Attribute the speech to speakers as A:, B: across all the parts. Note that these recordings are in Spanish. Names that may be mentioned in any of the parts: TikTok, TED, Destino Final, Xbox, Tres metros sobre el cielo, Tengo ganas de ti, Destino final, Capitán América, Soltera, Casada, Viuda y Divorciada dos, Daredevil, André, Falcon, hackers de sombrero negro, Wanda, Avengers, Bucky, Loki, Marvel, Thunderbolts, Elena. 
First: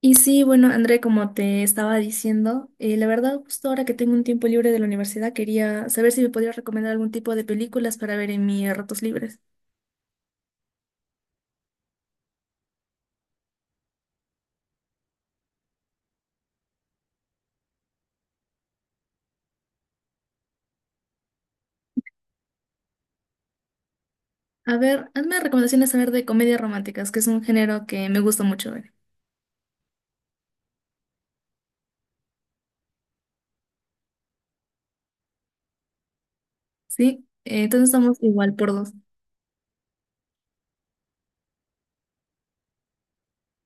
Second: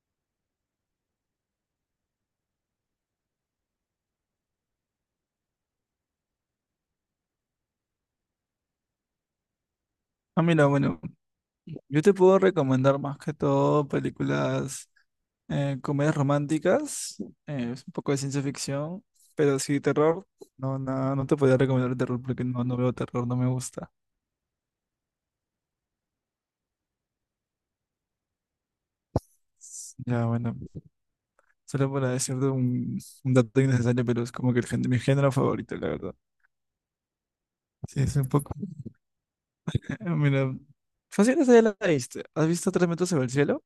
A: Y sí, bueno, André, como te estaba diciendo, la verdad, justo ahora que tengo un tiempo libre de la universidad, quería saber si me podías recomendar algún tipo de películas para ver en mis ratos libres.
B: Ah, mira, bueno, yo te puedo recomendar más que todo películas, comedias románticas, es un poco de ciencia ficción, pero sí terror, no, no, no te podría recomendar el terror porque no, no veo terror, no me gusta.
A: A ver, hazme recomendaciones a ver de comedias románticas, que es un género que me gusta mucho ver.
B: Ya, bueno, solo para decirte un dato innecesario, pero es como que mi género favorito, la verdad.
A: Sí. Entonces
B: Sí,
A: estamos
B: es un poco,
A: igual por dos.
B: mira, fácil esa ya la viste. ¿Has visto Tres metros sobre el cielo?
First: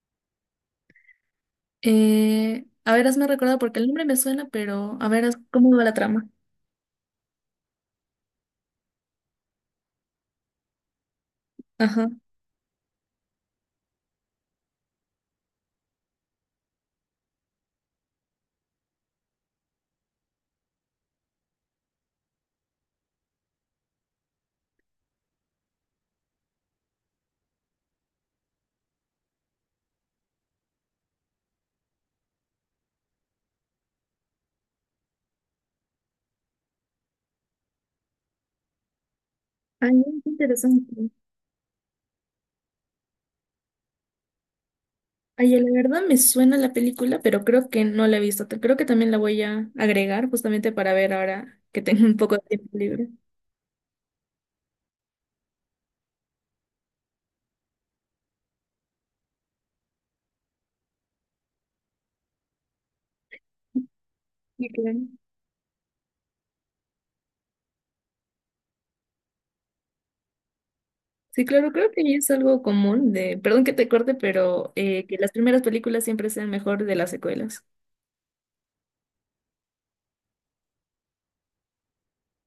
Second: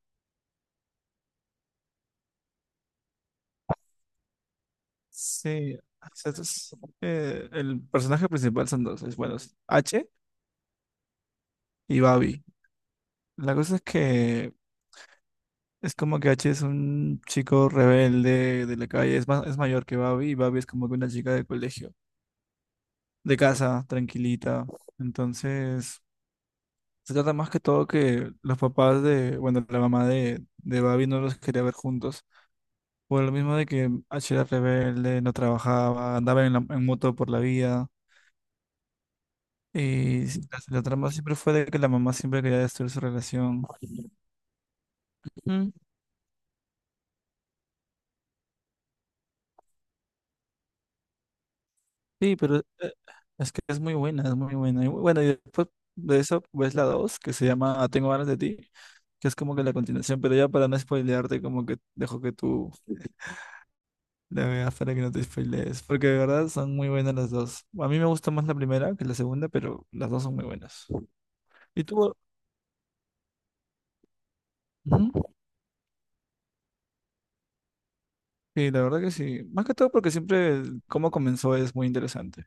A: A ver, hazme recordar porque el nombre me suena, pero a ver,
B: Sí,
A: ¿cómo va la
B: o
A: trama?
B: sea, el personaje principal son dos, es bueno, es H y
A: Ajá.
B: Babi. La cosa es que es como que H es un chico rebelde de la calle, es, más es mayor que Babi y Babi es como que una chica de colegio, de casa, tranquilita. Entonces, se trata más que todo que los papás de, bueno, la mamá de Babi no los quería ver juntos, por lo mismo de que H era rebelde, no trabajaba, andaba en, en moto por la vida.
A: Ay, no,
B: Y
A: qué
B: la
A: interesante.
B: trama siempre fue de que la mamá siempre quería destruir su relación.
A: Oye, la verdad me suena la película, pero creo que no la he visto. Creo que también la voy a agregar justamente para ver ahora que tengo un poco
B: Sí,
A: de
B: pero
A: tiempo libre.
B: es que es muy buena, es muy buena. Y bueno, y después de eso ves la 2 que se llama Ah, Tengo ganas de ti, que es como que la continuación, pero ya para no spoilearte, como que dejo que tú la
A: Sí,
B: veas para
A: claro.
B: que no te spoilees, porque de verdad son muy buenas las dos. A mí me gusta más la primera que la segunda, pero las dos son muy buenas.
A: Sí, claro,
B: Y
A: creo que
B: tú,
A: es algo común de, perdón que te corte, pero que
B: ujú.
A: las primeras películas siempre sean mejor de las secuelas.
B: Sí, la verdad que sí. Más que todo porque siempre el cómo comenzó es muy interesante.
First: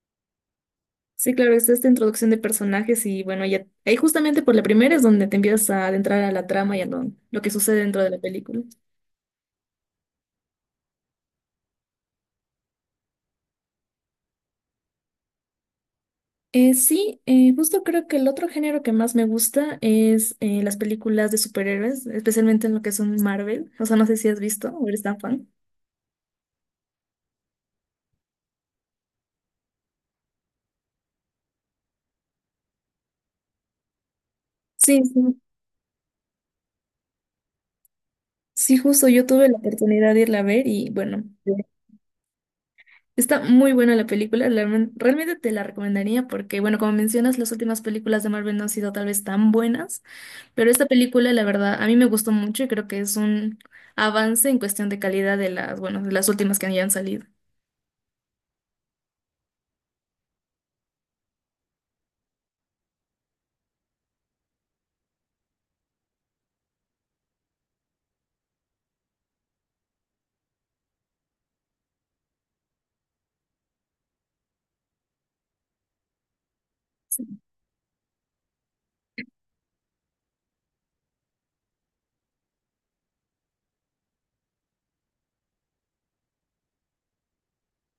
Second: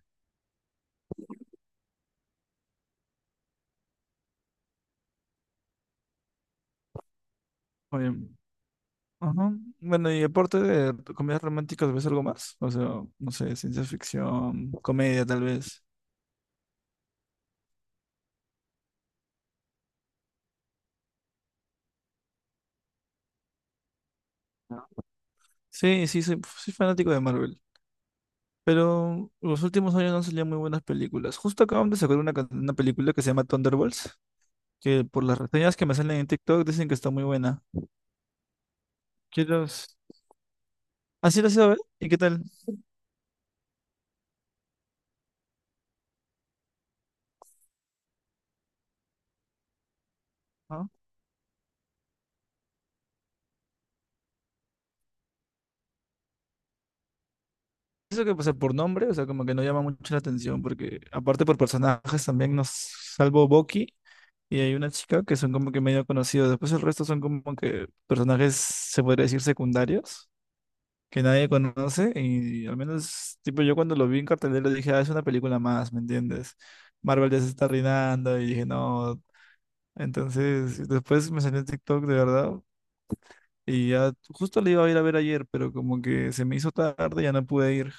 A: Sí, claro, es esta introducción de personajes y bueno, ya ahí justamente por la primera es donde te empiezas a adentrar a la trama y a lo que sucede dentro de
B: Oye,
A: la película.
B: ajá. Bueno, y aparte de comedias románticas, ¿ves algo más? O sea, no sé, ciencia ficción, comedia tal vez.
A: Sí, justo creo que el otro género que más me gusta es las películas de superhéroes, especialmente en lo que son Marvel. O sea, no sé si has visto o
B: No.
A: eres tan fan.
B: Sí, sí, soy fanático de Marvel. Pero los últimos años no salían muy buenas películas. Justo acaban de sacar una película que se llama Thunderbolts,
A: Sí,
B: que por las
A: sí.
B: reseñas que me salen en TikTok dicen que está muy buena.
A: Sí, justo yo tuve la
B: Quiero...
A: oportunidad de irla a ver y bueno,
B: Así lo
A: sí,
B: sé, a ver. ¿Y qué tal?
A: está muy buena la película. La Realmente te la recomendaría porque, bueno, como mencionas, las últimas películas de Marvel no han sido tal vez tan buenas, pero esta
B: ¿No?
A: película, la verdad, a mí me gustó mucho y creo que es un avance en cuestión de calidad de las, bueno, de las últimas que hayan salido.
B: Eso que pasa por nombre, o sea, como que no llama mucho la atención, porque aparte por personajes también nos salvo Bucky. Y hay una chica que son como que medio conocidos. Después el resto son como que personajes, se podría decir, secundarios, que nadie conoce. Y al menos, tipo, yo cuando lo vi en cartelera dije, ah, es una película más, ¿me entiendes? Marvel ya se está arruinando y dije, no. Entonces, después me salió en TikTok de verdad. Y ya justo le iba a ir a ver ayer, pero como que se me hizo tarde, ya no pude ir.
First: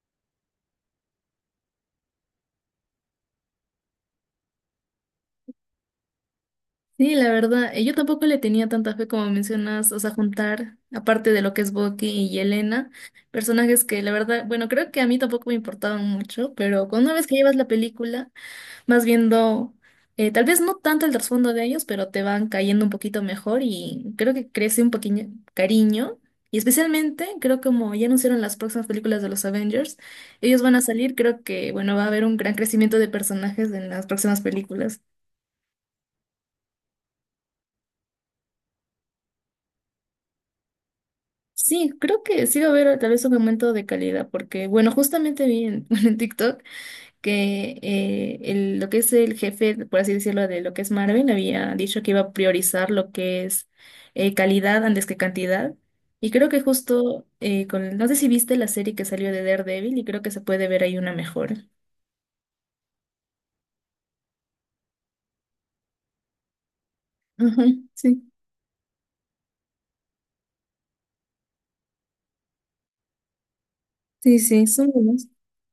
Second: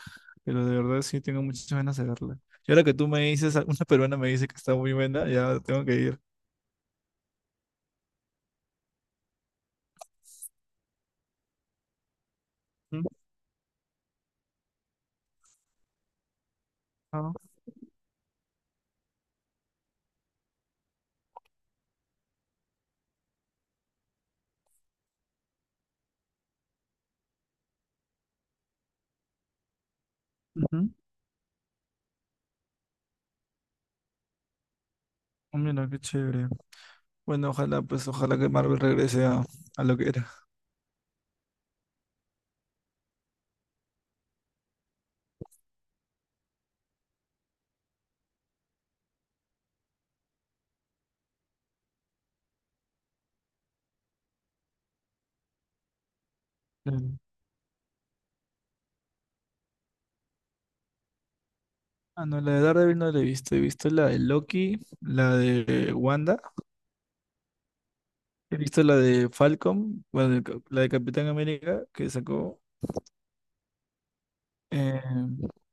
B: Pero de verdad sí tengo muchas ganas de verla. Y ahora que tú me dices, una peruana me dice que está muy buena, ya tengo que ir.
A: Sí, la verdad, yo tampoco le tenía tanta fe como mencionas, o sea, juntar, aparte de lo que es Bucky y Elena,
B: Ujú,
A: personajes que la verdad, bueno, creo que a mí tampoco me importaban mucho, pero con una vez
B: claro.
A: que llevas la película, vas viendo, tal vez no tanto el trasfondo de ellos, pero te van cayendo un poquito mejor y creo que crece un poquito cariño. Y especialmente, creo que como ya anunciaron las próximas películas de los Avengers, ellos van a
B: Ujú.
A: salir, creo que, bueno, va a haber un gran crecimiento de personajes en las próximas películas.
B: Mira, qué chévere. Bueno, ojalá, pues, ojalá que Marvel regrese a lo que era.
A: Sí, creo que sí va a haber tal vez un aumento de calidad, porque bueno, justamente vi en, bueno, en TikTok que lo que es el jefe, por así decirlo, de lo que es Marvel, había dicho que iba a priorizar lo que es calidad antes que cantidad. Y creo que
B: Claro.
A: justo con, no sé si viste la serie que salió de Daredevil y creo que se puede ver ahí una mejora.
B: Ah, no, la de Daredevil no la he visto. He visto la de Loki, la de Wanda,
A: Ajá, sí,
B: he visto la de Falcon, bueno, la de Capitán América que sacó.
A: sí, sí, son
B: eh,
A: buenos.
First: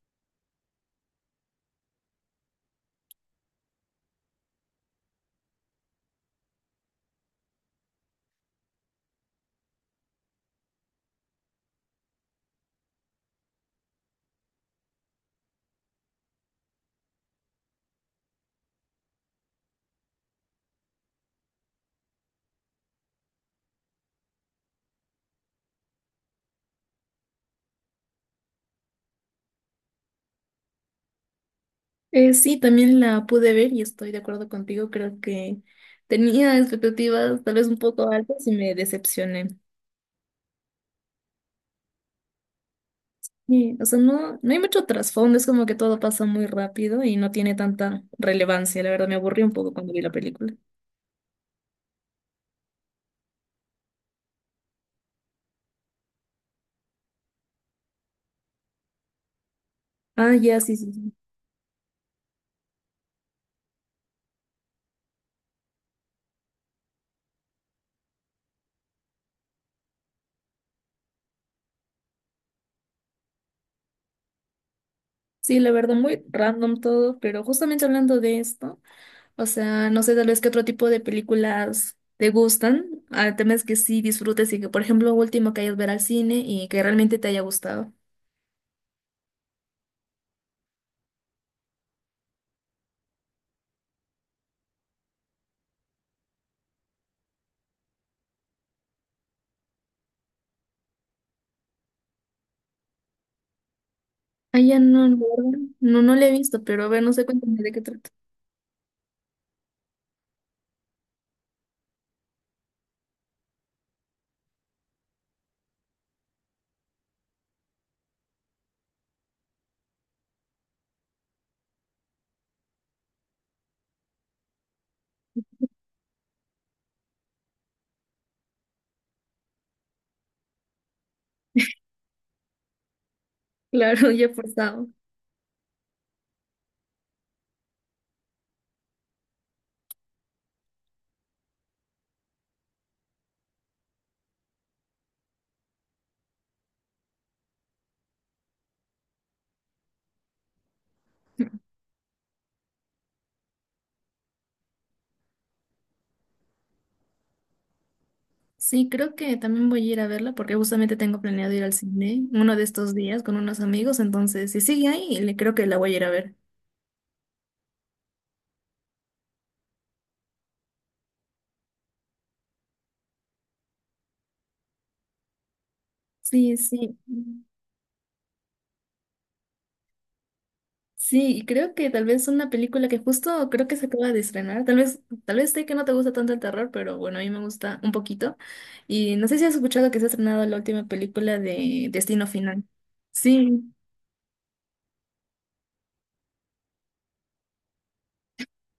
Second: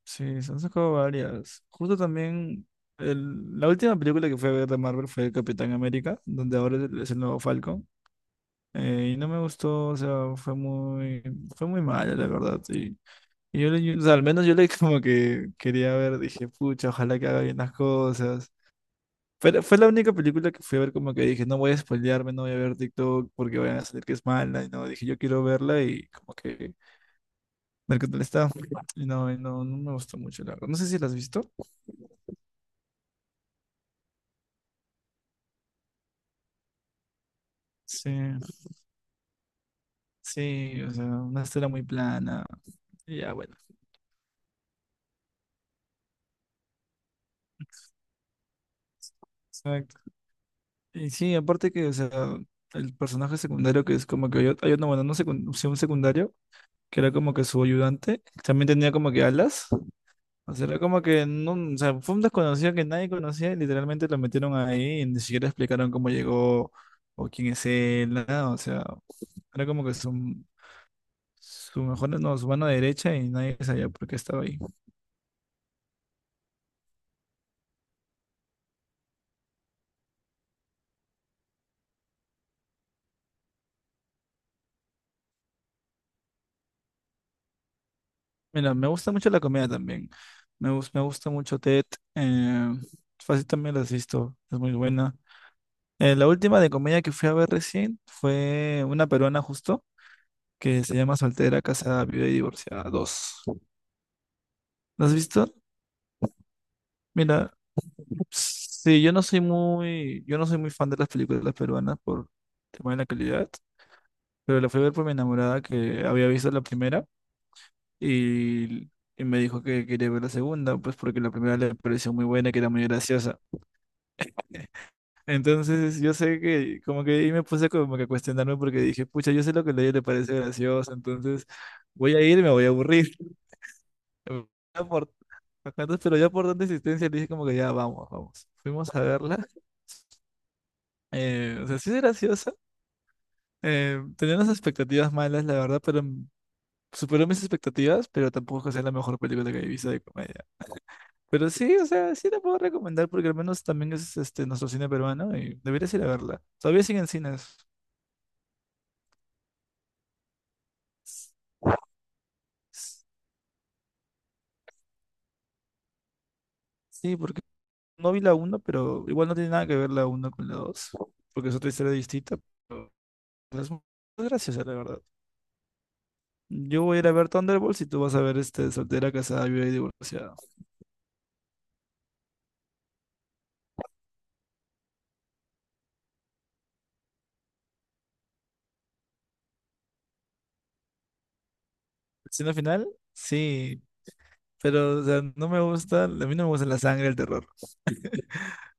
B: sí, se han sacado varias. Justo también, la última película que fue a ver de Marvel fue Capitán América, donde ahora es el nuevo Falcon. Y no me gustó, o sea, fue muy mala, la verdad. Y y yo, o sea, al menos yo le como que quería ver, dije, pucha, ojalá que haga bien las cosas. Fue, fue la única película que fui a ver como que dije, no voy a spoilearme, no voy a ver TikTok porque vayan a salir que es mala. Y no, dije, yo quiero verla y como que ver qué tal está. Y no, no me gustó mucho, la verdad. No sé si la has visto.
A: Sí, también la pude ver y estoy de acuerdo contigo, creo que... tenía expectativas tal vez un
B: Sí,
A: poco altas y me decepcioné.
B: sí, o sea, una historia muy plana. Y ya, bueno.
A: Sí, o sea, no hay mucho trasfondo, es como que todo pasa muy rápido y no tiene tanta relevancia. La verdad, me aburrí un poco cuando
B: Exacto.
A: vi la película.
B: Y sí, aparte que, o sea, el personaje secundario que es como que hay, hay otro, bueno, no secun- sí, un secundario, que era como que su ayudante, también tenía como que alas.
A: Ah,
B: O
A: ya,
B: sea,
A: sí,
B: era
A: sí,
B: como
A: sí.
B: que no, o sea, fue un desconocido que nadie conocía y literalmente lo metieron ahí y ni siquiera explicaron cómo llegó o quién es él, nada. O sea, era como que su mejor, no, su mano derecha y nadie sabía por qué estaba ahí.
A: Sí, la verdad, muy random todo, pero justamente hablando de esto, o sea, no sé tal vez qué otro tipo de películas te gustan. El tema es que sí disfrutes y que, por ejemplo, último que hayas ver al cine y que realmente te haya gustado.
B: Mira, me gusta mucho la comida también. Me, me gusta mucho TED. Eh, fácil también la asisto, es muy buena. La última de comedia que fui a ver recién fue una peruana justo. Que se llama Soltera, Casada, Viuda y Divorciada dos.
A: Ah, ya
B: ¿Lo
A: no,
B: has
A: la
B: visto?
A: verdad, no, no la he visto, pero a ver, no sé,
B: Mira,
A: cuéntame de qué trata.
B: sí, yo no soy muy fan de las películas peruanas por tema de la calidad, pero la fui a ver por mi enamorada que había visto la primera y, y me dijo que quería ver la segunda, pues porque la primera le pareció muy buena, y que era muy graciosa. Entonces yo sé que como que ahí me puse como que a cuestionarme porque dije, pucha, yo sé lo que a ella le parece gracioso, entonces voy a ir y me voy a aburrir.
A: Claro, ya he forzado.
B: Por bacanas, pero ya por tanta insistencia le dije como que ya vamos, vamos. Fuimos a verla. O sea, sí es graciosa. Tenía unas expectativas malas, la verdad, pero superó mis expectativas, pero tampoco es que sea la mejor película que he visto de comedia. Pero sí, o sea, sí la puedo recomendar porque al menos también es este nuestro cine peruano y deberías ir a verla. Todavía siguen cines.
A: Sí, creo que también voy a ir a verla porque justamente tengo
B: S-
A: planeado ir al cine uno de estos
B: s-
A: días con unos amigos, entonces si sigue ahí, le creo que la voy a ir a ver.
B: Sí, porque no vi la uno, pero igual no tiene nada que ver la uno con la 2, porque es otra historia distinta, pero es muy graciosa, la verdad.
A: Sí,
B: Yo
A: sí.
B: voy a ir a ver Thunderbolts y tú vas a ver este soltera, casada, viuda y divorciada.
A: Sí, y creo que tal vez una película que justo creo que se acaba de estrenar, tal vez sé que no te gusta tanto el terror, pero bueno, a mí me gusta un poquito. Y no sé si has escuchado que se ha estrenado la última película de Destino
B: Destino
A: Final.
B: final,
A: Sí,
B: sí, pero o sea, no me gusta, a mí no me gusta la sangre, el terror.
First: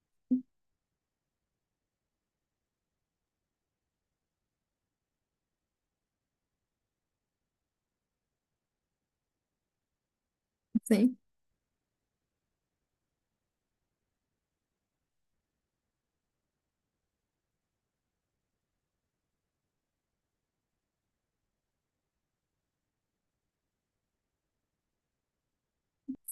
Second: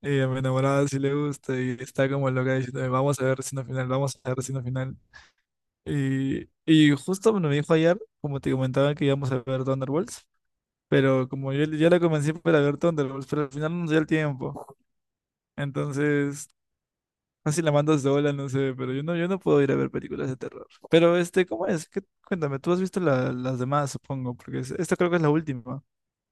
B: Y a mi enamorada sí le gusta y está como loca diciéndome, vamos a ver Destino final, vamos a ver Destino final. Y justo bueno, me dijo ayer, como te comentaba, que íbamos a ver Thunderbolts,
A: sí.
B: pero como yo ya la convencí para ver Thunderbolts, pero al final no nos dio el tiempo. Entonces no sé si la mandas sola, no sé, pero yo no, yo no puedo ir a ver películas de terror. Pero este, ¿cómo es? Cuéntame, tú has visto las demás, supongo, porque esta creo que es la última.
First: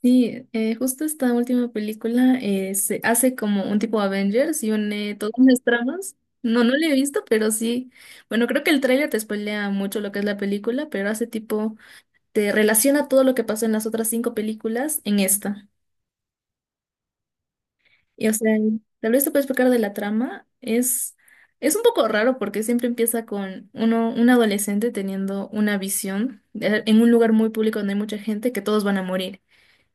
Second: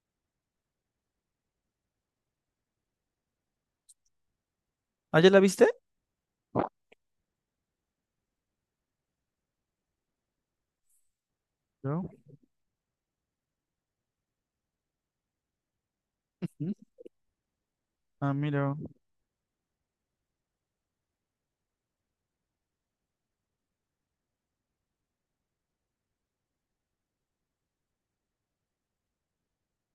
A: Sí, justo esta última película se hace como un tipo Avengers y une
B: ¿Ah, ya
A: todas
B: la
A: las
B: viste?
A: tramas. No, no la he visto, pero sí. Bueno, creo que el tráiler te spoilea mucho lo que es la película, pero hace tipo,
B: No.
A: te relaciona todo lo que pasó en las otras 5 películas en esta.
B: ¿Mm?
A: Y o
B: Ah,
A: sea,
B: mira.
A: tal vez te puedo explicar de la trama. Es un poco raro porque siempre empieza con uno, un adolescente teniendo una visión en un lugar muy público donde hay mucha gente que todos van a morir.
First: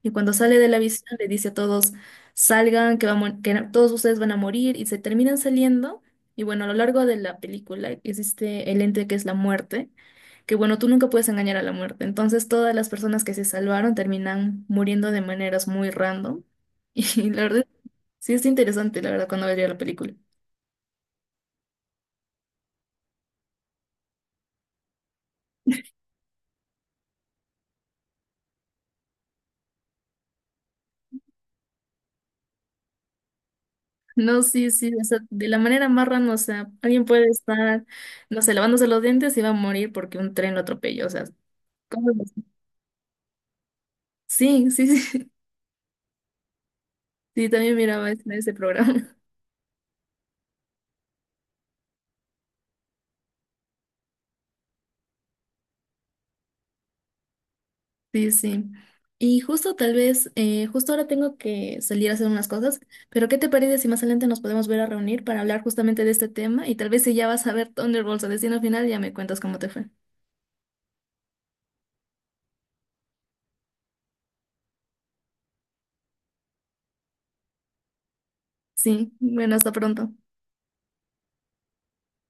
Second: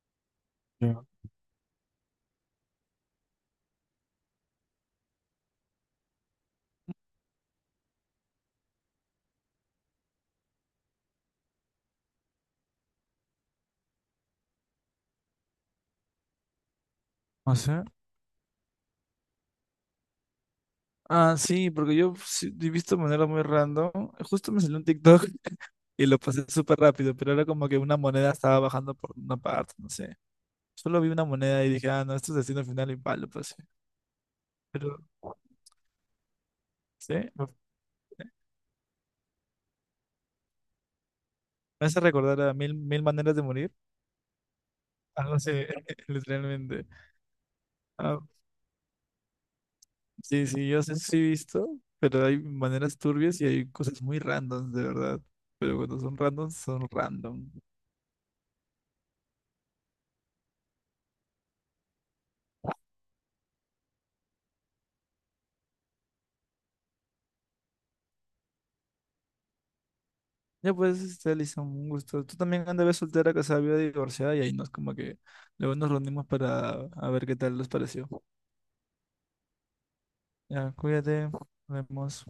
A: Y cuando sale de la
B: Ya.
A: visión le dice a todos, salgan, que, vamos, que todos ustedes van a morir, y se terminan saliendo. Y bueno, a lo largo de la película existe el ente que es la muerte, que bueno, tú nunca puedes engañar a la muerte. Entonces todas las personas que se salvaron terminan muriendo de maneras muy random. Y la
B: No
A: verdad,
B: sé.
A: sí es interesante, la verdad, cuando veía la película.
B: Ah, sí, porque yo sí he visto de manera muy random. Justo me salió un TikTok y lo pasé súper rápido, pero era como que una moneda estaba bajando por una parte, no sé. Solo vi una moneda y dije, ah, no, esto es destino final y palo, pues.
A: No, sí, sí,
B: Pero,
A: o sea, de la manera más random, o sea, alguien
B: ¿sí?
A: puede estar, no sé, lavándose los dientes y va a morir porque un tren lo atropelló, o sea,
B: Me hace
A: cosas
B: recordar
A: así.
B: a mil, mil maneras de morir.
A: Sí, sí, sí.
B: Algo así, literalmente.
A: Sí, también miraba
B: Ah,
A: ese, ese programa.
B: sí, sí, yo sé, sí he visto, pero hay maneras turbias y hay cosas muy randoms, de verdad. Pero cuando son randoms, son random.
A: Sí, sí. Y justo tal vez, justo ahora tengo que salir a hacer unas cosas, pero ¿qué te parece si más adelante nos podemos ver a reunir para hablar justamente de este tema? Y tal vez si ya vas a ver Thunderbolts a destino final, ya me cuentas cómo te fue.
B: Ya pues, este, Alison, un gusto. Tú también andabas soltera, casada, viuda, divorciada y ahí nos como que luego nos reunimos para a ver qué tal les pareció.
A: Sí, bueno, hasta pronto.
B: Ya, cuídate, nos vemos.